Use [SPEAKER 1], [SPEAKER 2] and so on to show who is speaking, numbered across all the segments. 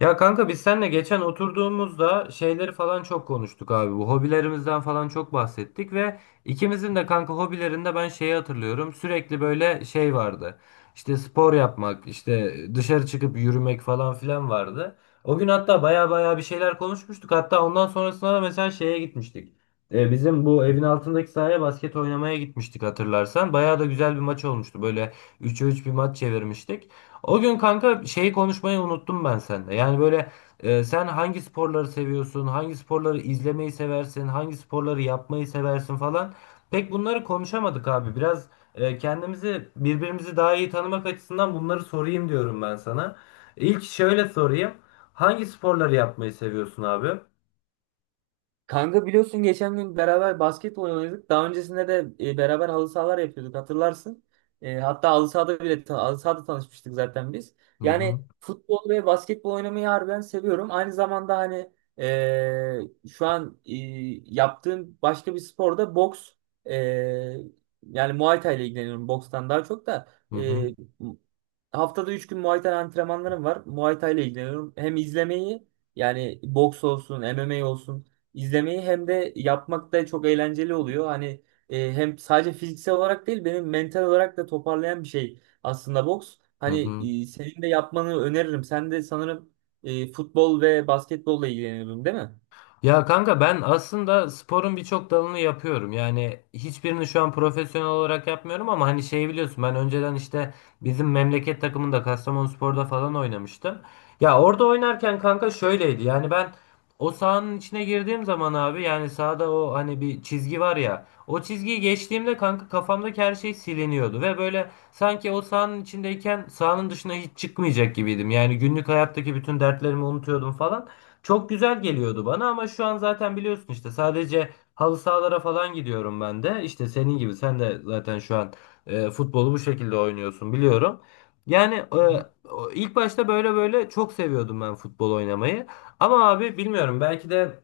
[SPEAKER 1] Ya kanka biz seninle geçen oturduğumuzda şeyleri falan çok konuştuk abi. Bu hobilerimizden falan çok bahsettik ve ikimizin de kanka hobilerinde ben şeyi hatırlıyorum. Sürekli böyle şey vardı. İşte spor yapmak, işte dışarı çıkıp yürümek falan filan vardı. O gün hatta baya baya bir şeyler konuşmuştuk. Hatta ondan sonrasında da mesela şeye gitmiştik. Bizim bu evin altındaki sahaya basket oynamaya gitmiştik hatırlarsan. Baya da güzel bir maç olmuştu. Böyle 3'e 3 bir maç çevirmiştik. O gün kanka şeyi konuşmayı unuttum ben sende. Yani böyle sen hangi sporları seviyorsun, hangi sporları izlemeyi seversin, hangi sporları yapmayı seversin falan. Pek bunları konuşamadık abi. Biraz kendimizi birbirimizi daha iyi tanımak açısından bunları sorayım diyorum ben sana. İlk şöyle sorayım. Hangi sporları yapmayı seviyorsun abi?
[SPEAKER 2] Kanka biliyorsun geçen gün beraber basketbol oynadık. Daha öncesinde de beraber halı sahalar yapıyorduk hatırlarsın. Hatta halı sahada bile halı sahada tanışmıştık zaten biz.
[SPEAKER 1] Hı hı.
[SPEAKER 2] Yani futbol ve basketbol oynamayı harbiden seviyorum. Aynı zamanda hani şu an, yaptığım başka bir sporda boks, e, yani Muay Thai ile ilgileniyorum bokstan daha çok da.
[SPEAKER 1] Hı hı.
[SPEAKER 2] e, Haftada 3 gün Muay Thai antrenmanlarım var. Muay Thai ile ilgileniyorum. Hem izlemeyi, yani boks olsun, MMA olsun. İzlemeyi hem de yapmak da çok eğlenceli oluyor. Hani hem sadece fiziksel olarak değil benim mental olarak da toparlayan bir şey aslında boks.
[SPEAKER 1] Hı
[SPEAKER 2] Hani
[SPEAKER 1] hı.
[SPEAKER 2] senin de yapmanı öneririm. Sen de sanırım futbol ve basketbolla ilgileniyordun değil mi?
[SPEAKER 1] Ya kanka ben aslında sporun birçok dalını yapıyorum. Yani hiçbirini şu an profesyonel olarak yapmıyorum ama hani şeyi biliyorsun ben önceden işte bizim memleket takımında Kastamonuspor'da falan oynamıştım. Ya orada oynarken kanka şöyleydi. Yani ben o sahanın içine girdiğim zaman abi yani sahada o hani bir çizgi var ya. O çizgiyi geçtiğimde kanka kafamdaki her şey siliniyordu ve böyle sanki o sahanın içindeyken sahanın dışına hiç çıkmayacak gibiydim. Yani günlük hayattaki bütün dertlerimi unutuyordum falan. Çok güzel geliyordu bana ama şu an zaten biliyorsun işte sadece halı sahalara falan gidiyorum ben de. İşte senin gibi sen de zaten şu an futbolu bu şekilde oynuyorsun biliyorum. Yani
[SPEAKER 2] hı,
[SPEAKER 1] ilk başta böyle çok seviyordum ben futbol oynamayı. Ama abi bilmiyorum belki de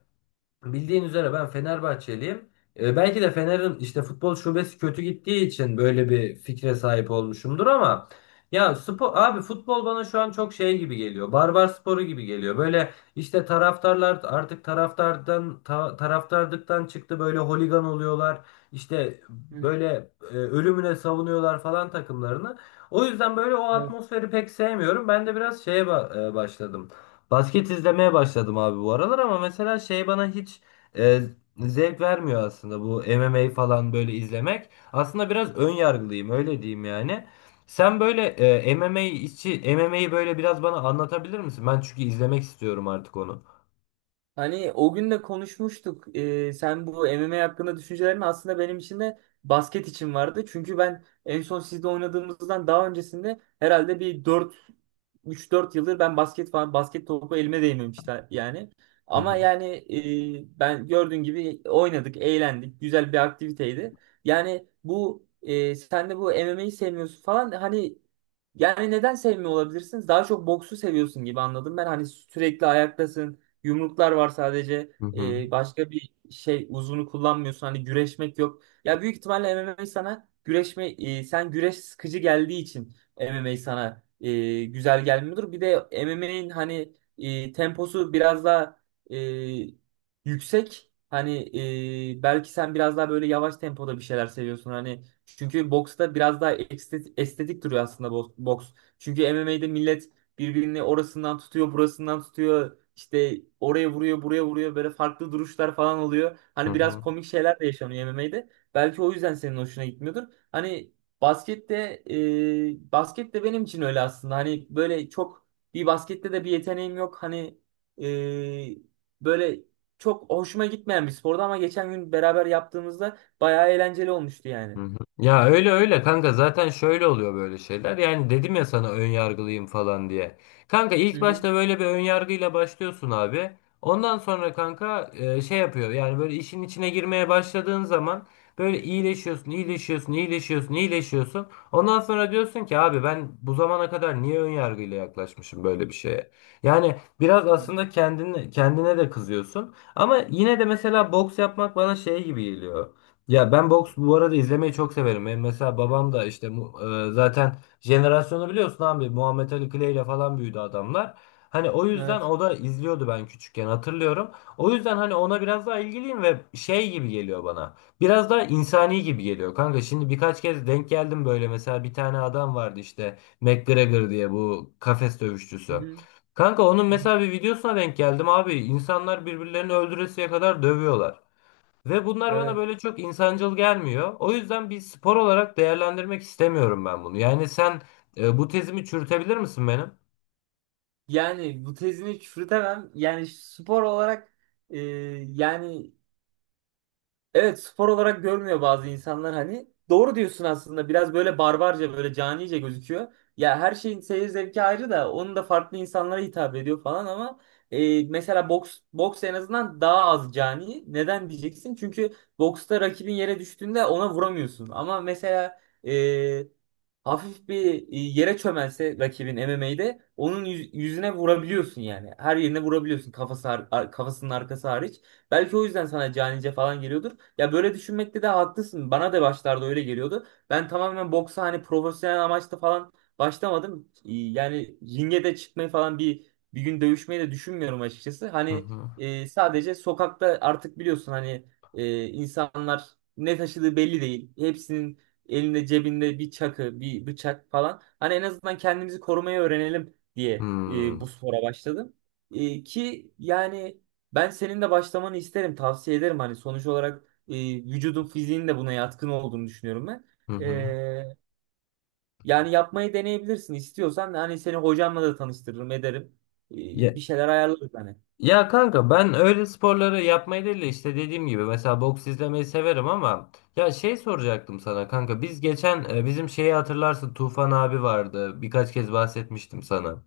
[SPEAKER 1] bildiğin üzere ben Fenerbahçeliyim. E, belki de Fener'in işte futbol şubesi kötü gittiği için böyle bir fikre sahip olmuşumdur ama ya spor abi futbol bana şu an çok şey gibi geliyor. Barbar sporu gibi geliyor. Böyle işte taraftarlar artık taraftarlıktan çıktı böyle holigan oluyorlar. İşte
[SPEAKER 2] hı hı.
[SPEAKER 1] böyle ölümüne savunuyorlar falan takımlarını. O yüzden böyle o
[SPEAKER 2] Evet.
[SPEAKER 1] atmosferi pek sevmiyorum. Ben de biraz başladım. Basket izlemeye başladım abi bu aralar ama mesela şey bana hiç e, zevk vermiyor aslında bu MMA falan böyle izlemek. Aslında biraz ön yargılıyım öyle diyeyim yani. Sen böyle MMA'yi böyle biraz bana anlatabilir misin? Ben çünkü izlemek istiyorum artık onu.
[SPEAKER 2] Hani o gün de konuşmuştuk. Sen bu MMA hakkında düşüncelerin aslında benim için de basket için vardı. Çünkü ben en son sizde oynadığımızdan daha öncesinde herhalde bir dört, üç dört yıldır ben basket falan basket topu elime değmemişti yani.
[SPEAKER 1] Hı
[SPEAKER 2] Ama
[SPEAKER 1] hı.
[SPEAKER 2] yani ben gördüğün gibi oynadık, eğlendik. Güzel bir aktiviteydi. Yani bu, sen de bu MMA'yi sevmiyorsun falan, hani yani neden sevmiyor olabilirsiniz? Daha çok boksu seviyorsun gibi anladım ben. Hani sürekli ayaktasın. Yumruklar var sadece.
[SPEAKER 1] Hı hı.
[SPEAKER 2] Başka bir şey uzunu kullanmıyorsun. Hani güreşmek yok. Ya büyük ihtimalle MMA sana sen güreş sıkıcı geldiği için MMA sana güzel gelmiyordur. Bir de MMA'nin hani temposu biraz daha e, yüksek. Hani belki sen biraz daha böyle yavaş tempoda bir şeyler seviyorsun. Hani çünkü boksta biraz daha estetik, estetik duruyor aslında boks. Çünkü MMA'de millet birbirini orasından tutuyor, burasından tutuyor. İşte oraya vuruyor, buraya vuruyor. Böyle farklı duruşlar falan oluyor.
[SPEAKER 1] Hı
[SPEAKER 2] Hani biraz
[SPEAKER 1] hı.
[SPEAKER 2] komik şeyler de yaşanıyor MMA'de. Belki o yüzden senin hoşuna gitmiyordur. Hani baskette, basket de benim için öyle aslında. Hani böyle çok, bir baskette de bir yeteneğim yok. Hani e, böyle çok hoşuma gitmeyen bir spordu ama geçen gün beraber yaptığımızda bayağı eğlenceli olmuştu
[SPEAKER 1] Hı
[SPEAKER 2] yani.
[SPEAKER 1] hı. Ya öyle öyle kanka zaten şöyle oluyor böyle şeyler. Yani dedim ya sana ön yargılıyım falan diye. Kanka
[SPEAKER 2] Hı
[SPEAKER 1] ilk
[SPEAKER 2] hı.
[SPEAKER 1] başta böyle bir ön yargıyla başlıyorsun abi. Ondan sonra kanka şey yapıyor. Yani böyle işin içine girmeye başladığın zaman böyle iyileşiyorsun, iyileşiyorsun, iyileşiyorsun, iyileşiyorsun. Ondan sonra diyorsun ki abi ben bu zamana kadar niye ön yargıyla yaklaşmışım böyle bir şeye? Yani biraz aslında kendine de kızıyorsun. Ama yine de mesela boks yapmak bana şey gibi geliyor. Ya ben boks bu arada izlemeyi çok severim. Benim mesela babam da işte zaten jenerasyonu biliyorsun abi Muhammed Ali Clay ile falan büyüdü adamlar. Hani o yüzden
[SPEAKER 2] Evet.
[SPEAKER 1] o da izliyordu ben küçükken hatırlıyorum. O yüzden hani ona biraz daha ilgiliyim ve şey gibi geliyor bana. Biraz daha insani gibi geliyor kanka. Şimdi birkaç kez denk geldim böyle mesela bir tane adam vardı işte McGregor diye bu kafes
[SPEAKER 2] Hı
[SPEAKER 1] dövüşçüsü.
[SPEAKER 2] hı.
[SPEAKER 1] Kanka onun
[SPEAKER 2] Hı hı.
[SPEAKER 1] mesela bir videosuna denk geldim abi. İnsanlar birbirlerini öldüresiye kadar dövüyorlar. Ve bunlar bana
[SPEAKER 2] Evet.
[SPEAKER 1] böyle çok insancıl gelmiyor. O yüzden bir spor olarak değerlendirmek istemiyorum ben bunu. Yani sen bu tezimi çürütebilir misin benim?
[SPEAKER 2] Yani bu tezini çürütemem. Yani spor olarak, e, yani, evet, spor olarak görmüyor bazı insanlar hani. Doğru diyorsun aslında. Biraz böyle barbarca, böyle canice gözüküyor. Ya her şeyin seyir zevki ayrı da onun da farklı insanlara hitap ediyor falan ama mesela boks en azından daha az cani. Neden diyeceksin? Çünkü boksta rakibin yere düştüğünde ona vuramıyorsun. Ama mesela e, hafif bir, yere çömelse rakibin MMA'de onun yüzüne vurabiliyorsun yani. Her yerine vurabiliyorsun, kafası kafasının arkası hariç. Belki o yüzden sana canice falan geliyordur. Ya böyle düşünmekte de haklısın. Bana da başlarda öyle geliyordu. Ben tamamen boksa hani profesyonel amaçla falan başlamadım. Yani ringe de çıkmayı falan bir gün dövüşmeyi de düşünmüyorum açıkçası.
[SPEAKER 1] Hı
[SPEAKER 2] Hani
[SPEAKER 1] hı.
[SPEAKER 2] sadece sokakta artık biliyorsun hani insanlar ne taşıdığı belli değil. Hepsinin elinde cebinde bir çakı, bir bıçak falan. Hani en azından kendimizi korumayı öğrenelim diye bu
[SPEAKER 1] Hmm.
[SPEAKER 2] spora başladım. E, ki yani ben senin de başlamanı isterim, tavsiye ederim. Hani sonuç olarak vücudun fiziğinin de buna yatkın olduğunu düşünüyorum ben.
[SPEAKER 1] Hı hı.
[SPEAKER 2] E, Yani yapmayı deneyebilirsin istiyorsan. Hani seni hocamla da tanıştırırım ederim. E,
[SPEAKER 1] Ya,
[SPEAKER 2] Bir şeyler ayarlarız hani.
[SPEAKER 1] ya kanka ben öyle sporları yapmayı değil de işte dediğim gibi mesela boks izlemeyi severim ama ya şey soracaktım sana kanka biz geçen bizim şeyi hatırlarsın Tufan abi vardı birkaç kez bahsetmiştim sana.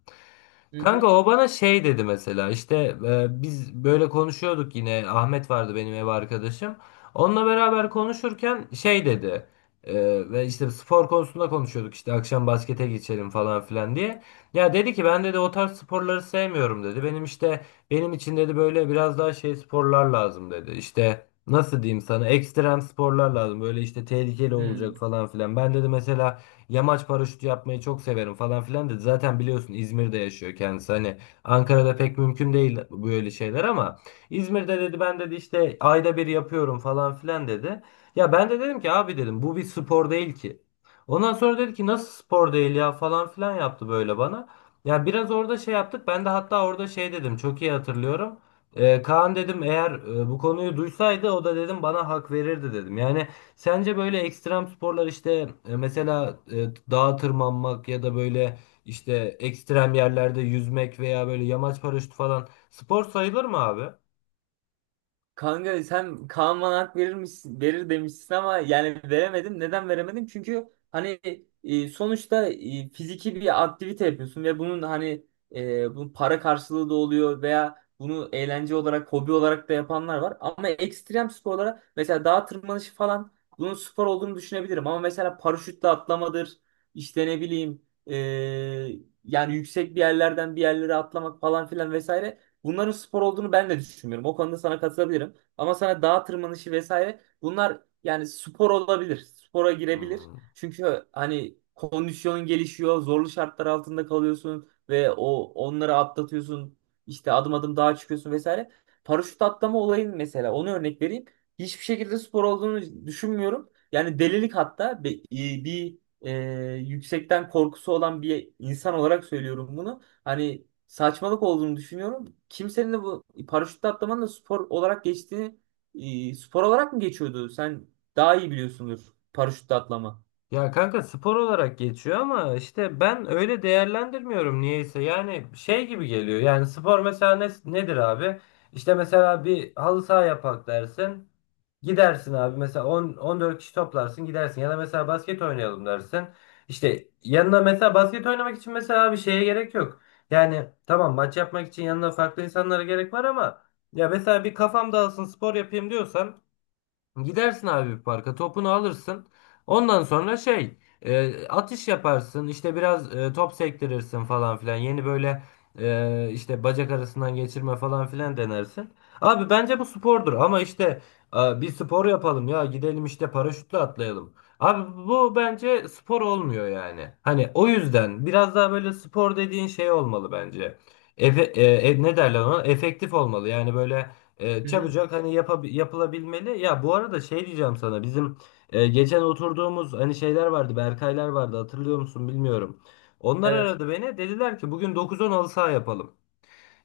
[SPEAKER 2] Hı
[SPEAKER 1] Kanka
[SPEAKER 2] hı.
[SPEAKER 1] o bana şey dedi mesela işte biz böyle konuşuyorduk yine Ahmet vardı benim ev arkadaşım. Onunla beraber konuşurken şey dedi e, ve işte spor konusunda konuşuyorduk işte akşam baskete geçelim falan filan diye. Ya dedi ki ben dedi o tarz sporları sevmiyorum dedi. Benim için dedi böyle biraz daha şey sporlar lazım dedi. İşte nasıl diyeyim sana ekstrem sporlar lazım böyle işte tehlikeli
[SPEAKER 2] Hı.
[SPEAKER 1] olacak falan filan. Ben dedi mesela yamaç paraşütü yapmayı çok severim falan filan dedi. Zaten biliyorsun İzmir'de yaşıyor kendisi. Hani Ankara'da pek mümkün değil böyle şeyler ama İzmir'de dedi ben dedi işte ayda 1 yapıyorum falan filan dedi. Ya ben de dedim ki abi dedim bu bir spor değil ki. Ondan sonra dedi ki nasıl spor değil ya falan filan yaptı böyle bana. Ya biraz orada şey yaptık. Ben de hatta orada şey dedim. Çok iyi hatırlıyorum. Kaan dedim eğer bu konuyu duysaydı o da dedim bana hak verirdi dedim. Yani sence böyle ekstrem sporlar işte dağa tırmanmak ya da böyle işte ekstrem yerlerde yüzmek veya böyle yamaç paraşütü falan spor sayılır mı abi?
[SPEAKER 2] Kanka sen Kaan bana hak verir misin, verir demişsin ama yani veremedim. Neden veremedim? Çünkü hani sonuçta fiziki bir aktivite yapıyorsun ve bunun hani bunun para karşılığı da oluyor veya bunu eğlence olarak, hobi olarak da yapanlar var. Ama ekstrem sporlara mesela dağ tırmanışı falan, bunun spor olduğunu düşünebilirim. Ama mesela paraşütle atlamadır, işte ne bileyim, e, yani yüksek bir yerlerden bir yerlere atlamak falan filan vesaire. Bunların spor olduğunu ben de düşünmüyorum. O konuda sana katılabilirim. Ama sana dağ tırmanışı vesaire, bunlar yani spor olabilir. Spora girebilir.
[SPEAKER 1] Hmm.
[SPEAKER 2] Çünkü hani kondisyon gelişiyor. Zorlu şartlar altında kalıyorsun ve o onları atlatıyorsun. İşte adım adım dağa çıkıyorsun vesaire. Paraşüt atlama olayın mesela, onu örnek vereyim. Hiçbir şekilde spor olduğunu düşünmüyorum. Yani delilik, hatta bir e, yüksekten korkusu olan bir insan olarak söylüyorum bunu. Hani saçmalık olduğunu düşünüyorum. Kimsenin de bu paraşütle atlamanın da spor olarak geçtiğini, spor olarak mı geçiyordu? Sen daha iyi biliyorsundur, paraşütle atlama.
[SPEAKER 1] Ya kanka spor olarak geçiyor ama işte ben öyle değerlendirmiyorum niyeyse. Yani şey gibi geliyor. Yani spor mesela nedir abi? İşte mesela bir halı saha yapak dersin. Gidersin abi mesela 10 14 kişi toplarsın gidersin ya da mesela basket oynayalım dersin. İşte yanına mesela basket oynamak için mesela bir şeye gerek yok. Yani tamam maç yapmak için yanına farklı insanlara gerek var ama ya mesela bir kafam dağılsın spor yapayım diyorsan gidersin abi bir parka topunu alırsın. Ondan sonra atış yaparsın işte biraz top sektirirsin falan filan. Yeni böyle işte bacak arasından geçirme falan filan denersin. Abi bence bu spordur ama işte bir spor yapalım ya gidelim işte paraşütle atlayalım. Abi bu bence spor olmuyor yani. Hani o yüzden biraz daha böyle spor dediğin şey olmalı bence. Efe, e, ne derler ona? Efektif olmalı yani böyle. E,
[SPEAKER 2] Hı hı.
[SPEAKER 1] çabucak hani yapılabilmeli. Ya bu arada şey diyeceğim sana. Bizim geçen oturduğumuz hani şeyler vardı. Berkaylar vardı. Hatırlıyor musun bilmiyorum. Onlar
[SPEAKER 2] Evet.
[SPEAKER 1] aradı beni. Dediler ki bugün 9-10 halı saha yapalım.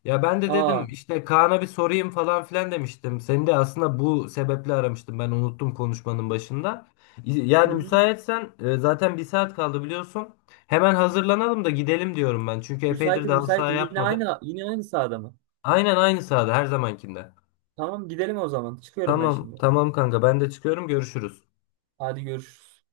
[SPEAKER 1] Ya ben de dedim
[SPEAKER 2] Aa,
[SPEAKER 1] işte Kaan'a bir sorayım falan filan demiştim. Seni de aslında bu sebeple aramıştım. Ben unuttum konuşmanın başında.
[SPEAKER 2] hı
[SPEAKER 1] Yani
[SPEAKER 2] hı.
[SPEAKER 1] müsaitsen zaten 1 saat kaldı biliyorsun. Hemen hazırlanalım da gidelim diyorum ben. Çünkü epeydir de
[SPEAKER 2] Müsaitim,
[SPEAKER 1] halı saha
[SPEAKER 2] müsaitim. Yine
[SPEAKER 1] yapmadık.
[SPEAKER 2] aynı yine aynı sahada mı?
[SPEAKER 1] Aynen aynı sahada her zamankinde.
[SPEAKER 2] Tamam, gidelim o zaman. Çıkıyorum ben
[SPEAKER 1] Tamam,
[SPEAKER 2] şimdi.
[SPEAKER 1] tamam kanka ben de çıkıyorum görüşürüz.
[SPEAKER 2] Hadi görüşürüz.